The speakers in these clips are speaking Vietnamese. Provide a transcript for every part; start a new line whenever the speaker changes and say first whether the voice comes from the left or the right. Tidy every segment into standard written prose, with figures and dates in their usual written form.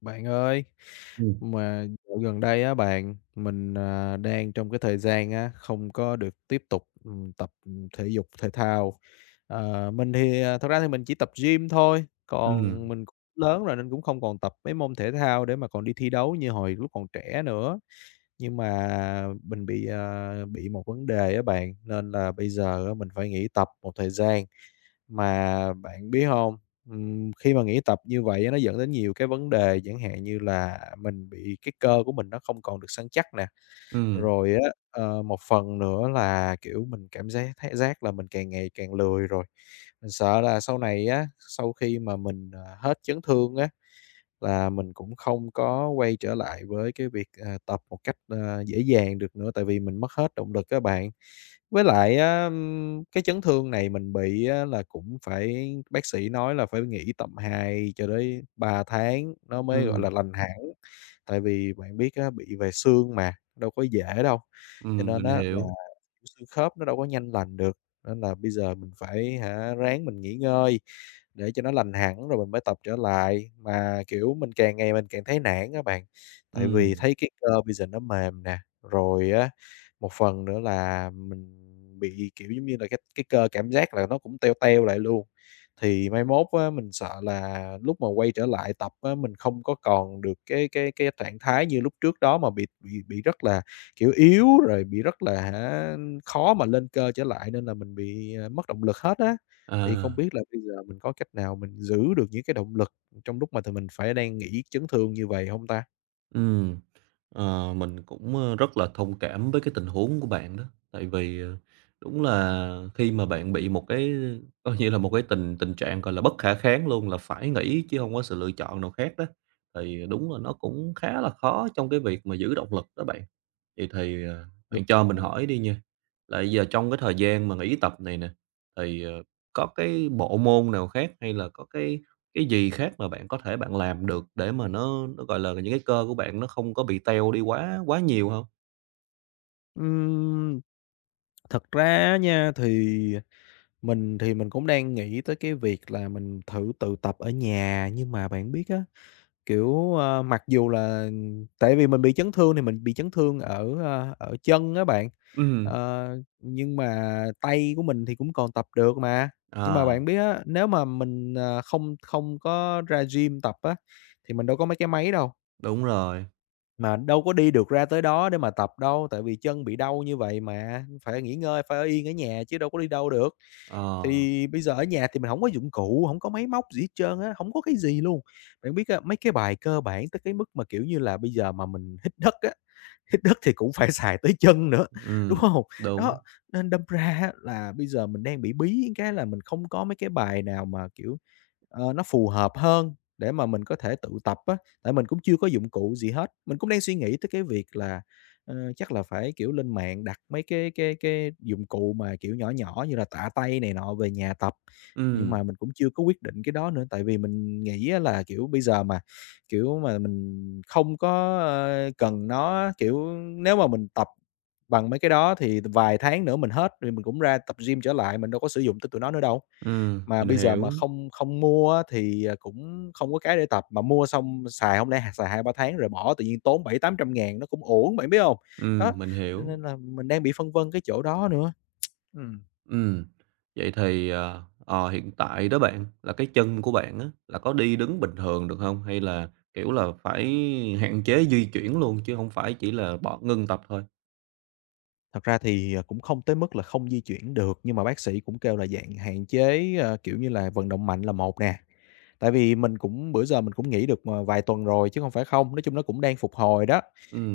left: Bạn ơi,
right: Ừm,
left: mà dạo gần đây á bạn, mình, đang trong cái thời gian á, không có được tiếp tục, tập, thể dục thể thao. Mình thì, thật ra thì mình chỉ tập gym thôi, còn
right: ừm,
left: mình cũng lớn rồi nên cũng không còn tập mấy môn thể thao để mà còn đi thi đấu như hồi lúc còn trẻ nữa. Nhưng mà mình bị, bị một vấn đề á bạn, nên là bây giờ á mình phải nghỉ tập một thời gian. Mà bạn biết không? Khi mà nghỉ tập như vậy á nó dẫn đến nhiều cái vấn đề, chẳng hạn như là mình bị cái cơ của mình nó không còn được săn chắc nè,
right: ừm,
left: rồi á, một phần nữa là, kiểu, mình cảm giác thấy giác là mình càng ngày càng lười rồi. Mình sợ là sau này á, sau khi mà mình, hết chấn thương á là mình cũng không có quay trở lại với cái việc, tập một cách, dễ dàng được nữa, tại vì mình mất hết động lực các bạn. Với lại á, cái chấn thương này mình bị á là cũng phải bác sĩ nói là phải nghỉ tầm 2 cho đến 3 tháng nó mới, gọi
right: ừm,
left: là, lành hẳn, tại vì bạn biết á, bị về xương mà, đâu có dễ đâu. Cho nên
right: mình
left: á là
right: hiểu.
left: kiểu, xương khớp nó đâu có nhanh lành được, nên là bây giờ mình phải hả, ráng mình nghỉ ngơi để cho nó lành hẳn rồi mình mới tập trở lại. Mà, kiểu, mình càng ngày mình càng thấy nản các bạn, tại vì
right: Ừm,
left: thấy cái cơ bây giờ nó mềm nè, rồi á, một phần nữa là mình bị, kiểu, giống như là, cái cơ cảm giác là nó cũng teo teo lại luôn. Thì mai mốt á, mình sợ là lúc mà quay trở lại tập á, mình không có còn được cái trạng thái như lúc trước đó mà bị rất là, kiểu, yếu rồi bị rất là hả, khó mà lên cơ trở lại nên là mình bị, mất động lực hết á. Thì không
right: à,
left: biết là bây giờ mình có cách nào mình giữ được những cái động lực trong lúc mà tụi mình phải đang nghỉ chấn thương như vậy hông ta?
right: ừm, mình cũng, rất là thông cảm với cái tình huống của bạn đó, tại vì, đúng là khi mà bạn bị một cái coi như là một cái tình tình trạng, gọi là, bất khả kháng luôn, là phải nghỉ chứ hông có sự lựa chọn nào khác đó, thì đúng là nó cũng khá là khó trong cái việc mà giữ động lực đó bạn. Vậy thì,
left: Được.
right: bạn cho mình hỏi đi nha, là giờ trong cái thời gian mà nghỉ tập này nè, thì, có cái bộ môn nào khác hay là có cái gì khác mà bạn có thể bạn làm được để mà nó, gọi là, những cái cơ của bạn nó không có bị teo đi quá quá nhiều không?
left: Ừm, thật ra á nha, thì mình cũng đang nghĩ tới cái việc là mình thử tự tập ở nhà, nhưng mà bạn biết á, kiểu, mặc dù là tại vì mình bị chấn thương thì mình bị chấn thương ở, ở chân á bạn,
right: Ừ,
left: ờ, nhưng mà tay của mình thì cũng còn tập được mà. Nhưng mà
right: ờ,
left: bạn biết á, nếu mà mình, không không có ra gym tập á, thì mình đâu có mấy cái máy đâu.
right: đúng rồi,
left: Mà đâu có đi được ra tới đó để mà tập đâu, tại vì chân bị đau như vậy mà, phải nghỉ ngơi, phải ở yên ở nhà chứ đâu có đi đâu được.
right: ờ,
left: Thì bây giờ ở nhà thì mình không có dụng cụ, không có máy móc gì hết trơn á, không có cái gì luôn. Bạn biết á, mấy cái bài cơ bản tới cái mức mà, kiểu như là, bây giờ mà mình hít đất á, hít đất thì cũng phải xài tới chân nữa, đúng
right: ừm,
left: không?
right: đúng,
left: Đó, nên đâm ra á là bây giờ mình đang bị bí cái là mình không có mấy cái bài nào mà, kiểu, nó phù hợp hơn để mà mình có thể tự tập á, tại mình cũng chưa có dụng cụ gì hết. Mình cũng đang suy nghĩ tới cái việc là, chắc là phải, kiểu, lên mạng đặt mấy cái dụng cụ mà, kiểu, nhỏ nhỏ như là tạ tay này nọ về nhà tập, nhưng
right: ừ,
left: mà mình cũng chưa có quyết định cái đó nữa, tại vì mình nghĩ á là, kiểu, bây giờ mà kiểu mà mình không có, cần nó, kiểu, nếu mà mình tập bằng mấy cái đó thì vài tháng nữa mình hết thì mình cũng ra tập gym trở lại, mình đâu có sử dụng tới tụi nó nữa đâu. Mà
right: mình
left: bây giờ
right: hiểu,
left: mà không không mua á thì, cũng không có cái để tập, mà mua xong xài không lẽ xài hai ba tháng rồi bỏ tự nhiên tốn bảy tám trăm ngàn nó cũng uổng, bạn biết không?
right: ừ,
left: Đó,
right: mình
left: cho
right: hiểu.
left: nên là mình đang bị phân vân cái chỗ đó nữa. Ừm,
right: Ừm, vậy thì, hiện tại đó bạn, là cái chân của bạn á, là có đi đứng bình thường được không? Hay là, kiểu là, phải hạn chế di chuyển luôn chứ không phải chỉ là bỏ ngưng tập thôi?
left: thật ra thì, cũng không tới mức là không di chuyển được, nhưng mà bác sĩ cũng kêu là dạng hạn chế, kiểu như là, vận động mạnh là một nè. Tại vì mình cũng bữa giờ mình cũng nghỉ được, vài tuần rồi chứ không phải không, nói chung nó cũng đang phục hồi đó,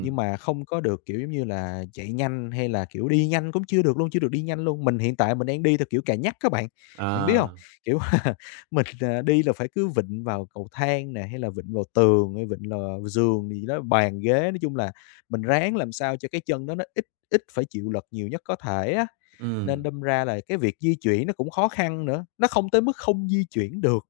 left: nhưng mà không có được, kiểu, giống như là, chạy nhanh hay là, kiểu, đi nhanh cũng chưa được luôn, chưa được đi nhanh luôn. Mình hiện tại mình đang đi theo kiểu cà nhắc các bạn, bạn biết không?
right: à,
left: Kiểu, mình, đi là phải cứ vịn vào cầu thang nè, hay là vịn vào tường, hay vịn lò giường gì đó, bàn ghế, nói chung là mình ráng làm sao cho cái chân đó nó ít ít phải chịu lực nhiều nhất có thể á, nên
right: ừm,
left: đâm ra là cái việc di chuyển nó cũng khó khăn nữa, nó không tới mức không di chuyển được,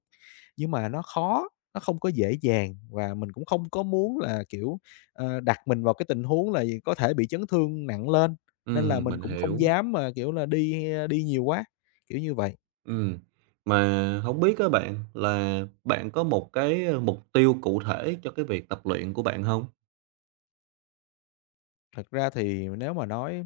left: nhưng mà nó khó, nó không có dễ dàng và mình cũng không có muốn là, kiểu, đặt mình vào cái tình huống là có thể bị chấn thương nặng lên, nên là mình
right: mình
left: cũng không
right: hiểu,
left: dám mà, kiểu là, đi, đi nhiều quá, kiểu như vậy.
right: ừm. Mà không biết các bạn, là bạn có một cái, mục tiêu cụ thể cho cái việc tập luyện của bạn không?
left: Thật ra thì nếu mà nói,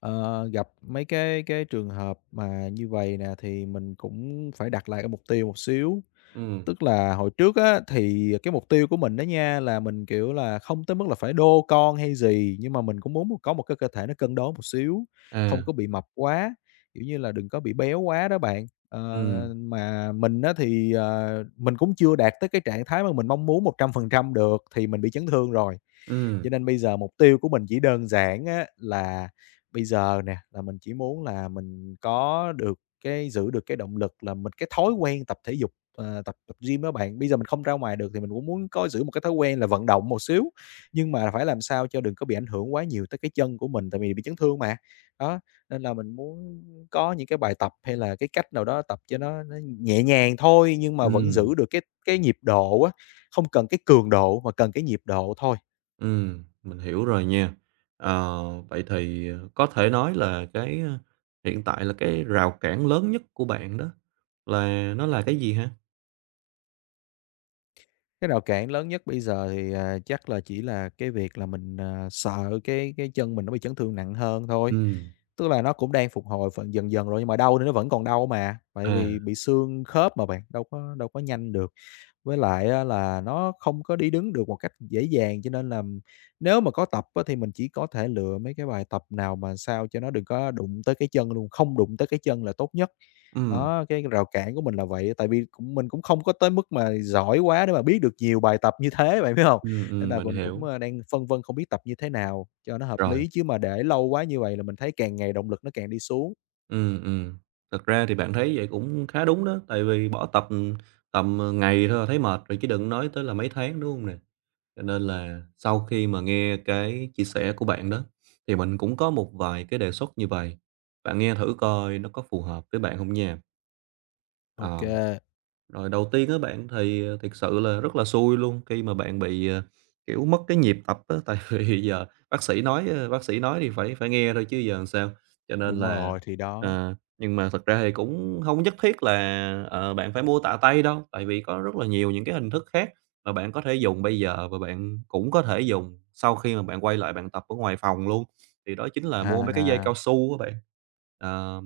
left: ờ, gặp mấy cái trường hợp mà như vậy nè thì mình cũng phải đặt lại cái mục tiêu một xíu.
right: Ừm,
left: Tức là hồi trước á, thì cái mục tiêu của mình đó nha, là mình, kiểu là, không tới mức là phải đô con hay gì, nhưng mà mình cũng muốn có một cái cơ thể nó cân đối một xíu,
right: à,
left: không có bị mập quá, kiểu như là, đừng có bị béo quá đó bạn. Ờ,
right: ừm,
left: mà mình á, thì, mình cũng chưa đạt tới cái trạng thái mà mình mong muốn 100% được thì mình bị chấn thương rồi.
right: ừm,
left: Cho nên bây giờ mục tiêu của mình chỉ đơn giản á, là bây giờ nè, là mình chỉ muốn là mình có được cái giữ được cái động lực là mình cái thói quen tập thể dục, tập tập gym đó bạn. Bây giờ mình không ra ngoài được thì mình cũng muốn có giữ một cái thói quen là vận động một xíu, nhưng mà phải làm sao cho đừng có bị ảnh hưởng quá nhiều tới cái chân của mình, tại vì bị chấn thương mà. Đó, nên là mình muốn có những cái bài tập hay là cái cách nào đó tập cho nó nhẹ nhàng thôi, nhưng mà vẫn
right: ừm.
left: giữ được cái nhịp độ á, không cần cái cường độ mà cần cái nhịp độ thôi.
right: Mình hiểu rồi nha. Ờ, Vậy thì, có thể nói là cái, hiện tại là cái rào cản lớn nhất của bạn đó là nó là cái gì hả?
left: Cái rào cản lớn nhất bây giờ thì, chắc là chỉ là cái việc là mình, sợ cái chân mình nó bị chấn thương nặng hơn thôi.
right: Ừm,
left: Tức là nó cũng đang phục hồi phần dần dần rồi nhưng mà đau thì nó vẫn còn đau mà, tại
right: à,
left: vì bị xương khớp mà bạn, đâu có nhanh được. Với lại á là nó không có đi đứng được một cách dễ dàng, cho nên là nếu mà có tập á thì mình chỉ có thể lựa mấy cái bài tập nào mà sao cho nó đừng có đụng tới cái chân luôn, không đụng tới cái chân là tốt nhất.
right: ừm,
left: Đó, cái rào cản của mình là vậy, tại vì cũng mình cũng không có tới mức mà giỏi quá để mà biết được nhiều bài tập như thế, bạn biết không? Nên là
right: mình
left: mình
right: hiểu,
left: cũng, đang phân vân không biết tập như thế nào cho nó hợp
right: rồi.
left: lý, chứ mà để lâu quá như vậy là mình thấy càng ngày động lực nó càng đi xuống.
right: Ừ. Thật ra thì bạn thấy vậy cũng khá đúng đó, tại vì bỏ tập, tầm, ngày thôi là thấy mệt rồi chứ đừng nói tới là mấy tháng, đúng không nè? Cho nên là sau khi mà nghe cái chia sẻ của bạn đó, thì mình cũng có một vài cái đề xuất như vậy. Bạn nghe thử coi nó có phù hợp với bạn không nha. Ờ.
left: OK,
right: Rồi đầu tiên á bạn thì, thiệt sự là rất là xui luôn khi mà bạn bị, kiểu, mất cái nhịp tập á, tại vì giờ bác sĩ nói thì phải phải nghe thôi chứ giờ làm sao. Cho nên
left: đúng
right: là
left: rồi, thì đó.
right: ờ, Nhưng mà thật ra thì cũng không nhất thiết là, bạn phải mua tạ tay đâu, tại vì có rất là nhiều những cái hình thức khác mà bạn có thể dùng bây giờ và bạn cũng có thể dùng sau khi mà bạn quay lại bạn tập ở ngoài phòng luôn. Thì đó chính là
left: À,
right: mua mấy cái dây
left: à,
right: cao su các bạn. Ờ,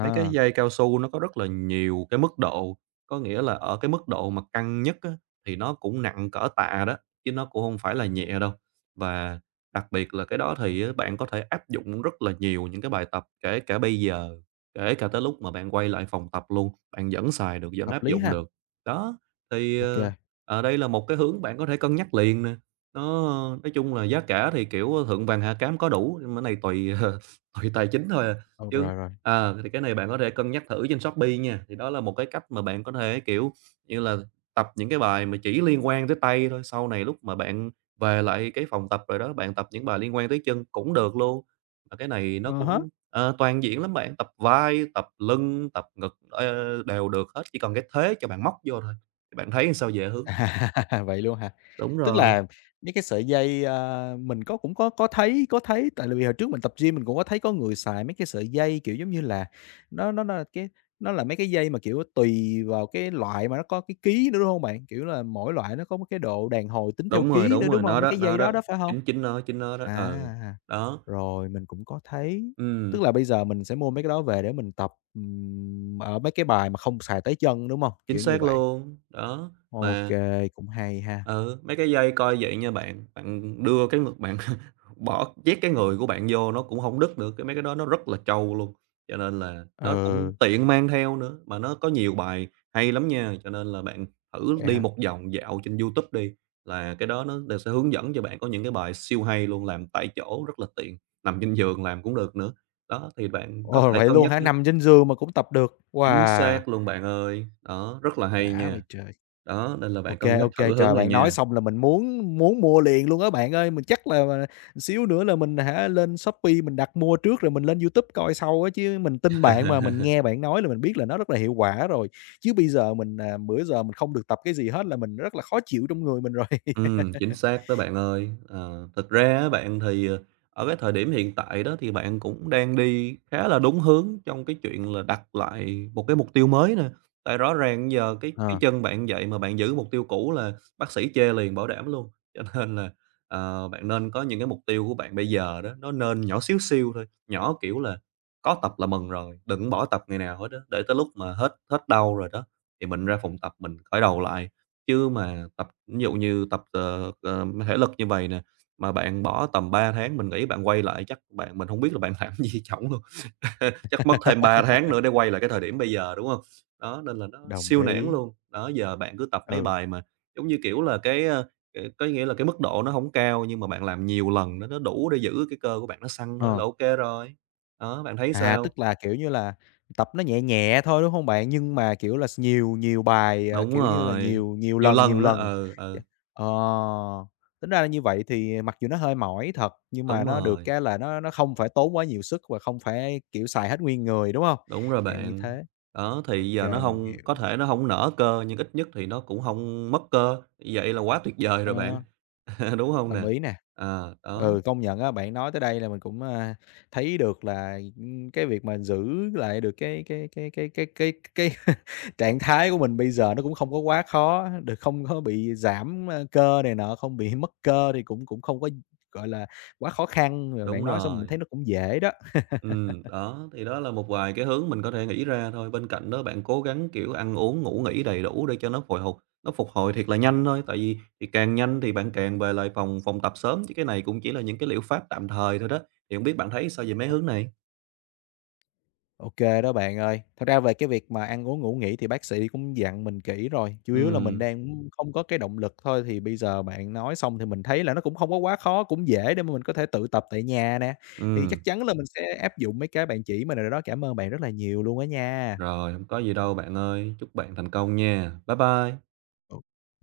right: Mấy cái dây cao su nó có rất là nhiều cái mức độ, có nghĩa là ở cái mức độ mà căng nhất á, thì nó cũng nặng cỡ tạ đó, chứ nó cũng không phải là nhẹ đâu. Và đặc biệt là cái đó thì á, bạn có thể áp dụng rất là nhiều những cái bài tập kể cả bây giờ, kể cả tới lúc mà bạn quay lại phòng tập luôn, bạn vẫn xài được, vẫn
left: hợp
right: áp
left: lý
right: dụng
left: ha.
right: được. Đó, thì,
left: OK.
right: đây là một cái hướng bạn có thể cân nhắc liền nè. Nó nói chung là giá cả thì, kiểu, thượng vàng hạ cám có đủ, nhưng mà cái này tùy tùy tài chính thôi à.
left: Ồ,
right: Chứ
left: rồi, rồi.
right: thì cái này bạn có thể cân nhắc thử trên Shopee nha, thì đó là một cái cách mà bạn có thể, kiểu như là, tập những cái bài mà chỉ liên quan tới tay thôi, sau này lúc mà bạn về lại cái phòng tập rồi đó, bạn tập những bài liên quan tới chân cũng được luôn. Mà cái này nó
left: Ờ há.
right: cũng, toàn diện lắm bạn, tập vai, tập lưng, tập ngực, đều được hết, chỉ cần cái thế cho bạn móc vô thôi, thì bạn thấy sao về hướng này?
left: À, vậy luôn hả?
right: Đúng
left: Tức
right: rồi,
left: là mấy cái sợi dây, mình có cũng có có thấy, tại vì hồi trước mình tập gym mình cũng có thấy có người xài mấy cái sợi dây, kiểu, giống như là, nó cái nó là mấy cái dây mà, kiểu, tùy vào cái loại mà nó có cái ký nữa, đúng không bạn? Kiểu là, mỗi loại nó có một cái độ đàn hồi tính theo
right: đúng rồi,
left: ký
right: đúng
left: nữa,
right: rồi,
left: đúng không? Mấy cái
right: nó
left: dây
right: đó,
left: đó đó, phải không?
right: chính chính nó đó, ừ,
left: À,
right: đó,
left: rồi mình cũng có thấy.
right: ừm,
left: Tức là bây giờ mình sẽ mua mấy cái đó về để mình tập, ở mấy cái bài mà không xài tới chân, đúng không?
right: chính
left: Kiểu như
right: xác
left: vậy.
right: luôn, đó,
left: OK,
right: mà.
left: cũng hay ha.
right: Ừ, mấy cái dây coi vậy nha bạn, bạn đưa cái ngực bạn bỏ nhét cái người của bạn vô nó cũng không đứt được, cái mấy cái đó nó rất là trâu luôn, cho nên là nó cũng
left: Ừ,
right: tiện mang theo nữa, mà nó có nhiều bài hay lắm nha. Cho nên là bạn thử
left: vậy
right: đi
left: hả?
right: một vòng dạo trên YouTube đi, là cái đó nó đều sẽ hướng dẫn cho bạn có những cái bài siêu hay luôn, làm tại chỗ rất là tiện, nằm trên giường làm cũng được nữa. Đó, thì bạn có
left: Ồ,
right: thể
left: vậy
right: cân
left: luôn
right: nhắc
left: hả?
right: nữa.
left: Nằm trên giường mà cũng tập được.
right: Chính
left: Wow,
right: xác luôn bạn ơi, đó, rất là hay
left: đã vậy
right: nha.
left: trời!
right: Đó, nên là bạn
left: OK,
right: cân nhắc thử
left: OK,
right: hướng
left: trời,
right: này
left: bạn
right: nha.
left: nói xong là mình muốn muốn mua liền luôn á bạn ơi. Mình chắc là xíu nữa là mình hả, lên Shopee mình đặt mua trước rồi mình lên YouTube coi sau á, chứ mình tin bạn mà, mình nghe bạn nói là mình biết là nó rất là hiệu quả rồi. Chứ bây giờ mình, bữa giờ mình không được tập cái gì hết là mình rất là khó chịu trong người mình rồi.
right: Chính xác đó bạn ơi. Ờ, Thực ra á bạn thì, ở cái thời điểm hiện tại đó thì bạn cũng đang đi khá là đúng hướng trong cái chuyện là đặt lại một cái mục tiêu mới nè. Tại rõ ràng giờ cái
left: Ờ.
right: chân bạn vậy mà bạn giữ mục tiêu cũ là bác sĩ chê liền, bảo đảm luôn. Cho nên là, bạn nên có những cái mục tiêu của bạn bây giờ đó, nó nên nhỏ xíu xiu thôi, nhỏ kiểu là có tập là mừng rồi, đừng bỏ tập ngày nào hết á, để tới lúc mà hết hết đau rồi đó, thì mình ra phòng tập mình khởi đầu lại. Chứ mà ví dụ như tập, thể lực như vầy nè, mà bạn bỏ tầm 3 tháng mình nghĩ bạn quay lại chắc bạn mình không biết là bạn làm gì trỏng luôn, chắc mất thêm 3 tháng nữa để quay lại cái thời điểm bây giờ, đúng không? Đó, nên là nó
left: Đồng
right: siêu nản
left: ý.
right: luôn. Đó, giờ bạn cứ tập mấy
left: Ừ,
right: bài mà, giống như kiểu là, cái có nghĩa là cái mức độ nó không cao nhưng mà bạn làm nhiều lần nó đủ để giữ cái cơ của bạn nó săn thôi là
left: ờ.
right: ok rồi. Đó, bạn thấy
left: À,
right: sao?
left: tức là, kiểu như là, tập nó nhẹ nhẹ thôi, đúng hông bạn? Nhưng mà, kiểu là, nhiều nhiều bài,
right: Đúng
left: kiểu như là,
right: rồi,
left: nhiều nhiều
right: nhiều
left: lần, nhiều
right: lần á,
left: lần.
right: ờ
left: Ch
right: ừ,
left: ờ, tính ra là như vậy thì mặc dù nó hơi mỏi thật, nhưng mà
right: đúng
left: nó được
right: rồi.
left: cái là nó không phải tốn quá nhiều sức và không phải, kiểu, xài hết nguyên người, đúng hông?
right: Đúng rồi
left: Dạng như
right: bạn.
left: thế,
right: Đó,
left: ô
right: thì giờ nó
left: kê, mình
right: không
left: hiểu.
right: có thể nó không nở cơ, nhưng ít nhất thì nó cũng không mất cơ, vậy là quá tuyệt vời rồi bạn,
left: Ờ.
right: đúng không
left: Đồng
right: nè?
left: ý nè.
right: Đó,
left: Ừ, công nhận á, bạn nói tới đây là mình cũng, thấy được là, cái việc mà giữ lại được cái trạng thái của mình bây giờ nó cũng không có quá khó, được không có bị giảm, cơ này nọ, không bị mất cơ thì cũng cũng không có, gọi là, quá khó khăn. Rồi
right: đúng
left: bạn nói xong mình
right: rồi.
left: thấy nó cũng dễ đó.
right: Đó, thì đó là một vài cái hướng mình có thể nghĩ ra thôi. Bên cạnh đó bạn cố gắng, kiểu, ăn uống, ngủ nghỉ đầy đủ để cho nó phục hồi thiệt là nhanh thôi, tại vì thì càng nhanh thì bạn càng về lại phòng phòng tập sớm, chứ cái này cũng chỉ là những cái liệu pháp tạm thời thôi đó. Thì hổng biết bạn thấy sao về mấy hướng này?
left: OK, đó bạn ơi. Thật ra về cái việc mà ăn uống, ngủ nghỉ thì bác sĩ cũng dặn mình kỹ rồi, chủ yếu là mình
right: Ừm,
left: đang không có cái động lực thôi. Thì bây giờ bạn nói xong thì mình thấy là nó cũng không có quá khó, cũng dễ để mà mình có thể tự tập tại nhà nè, thì
right: ừm.
left: chắc chắn là mình sẽ áp dụng mấy cái bạn chỉ mình rồi đó. Cảm ơn bạn rất là nhiều luôn á nha.
right: Rồi, không có gì đâu bạn ơi. Chúc bạn thành công nha. Bye bye.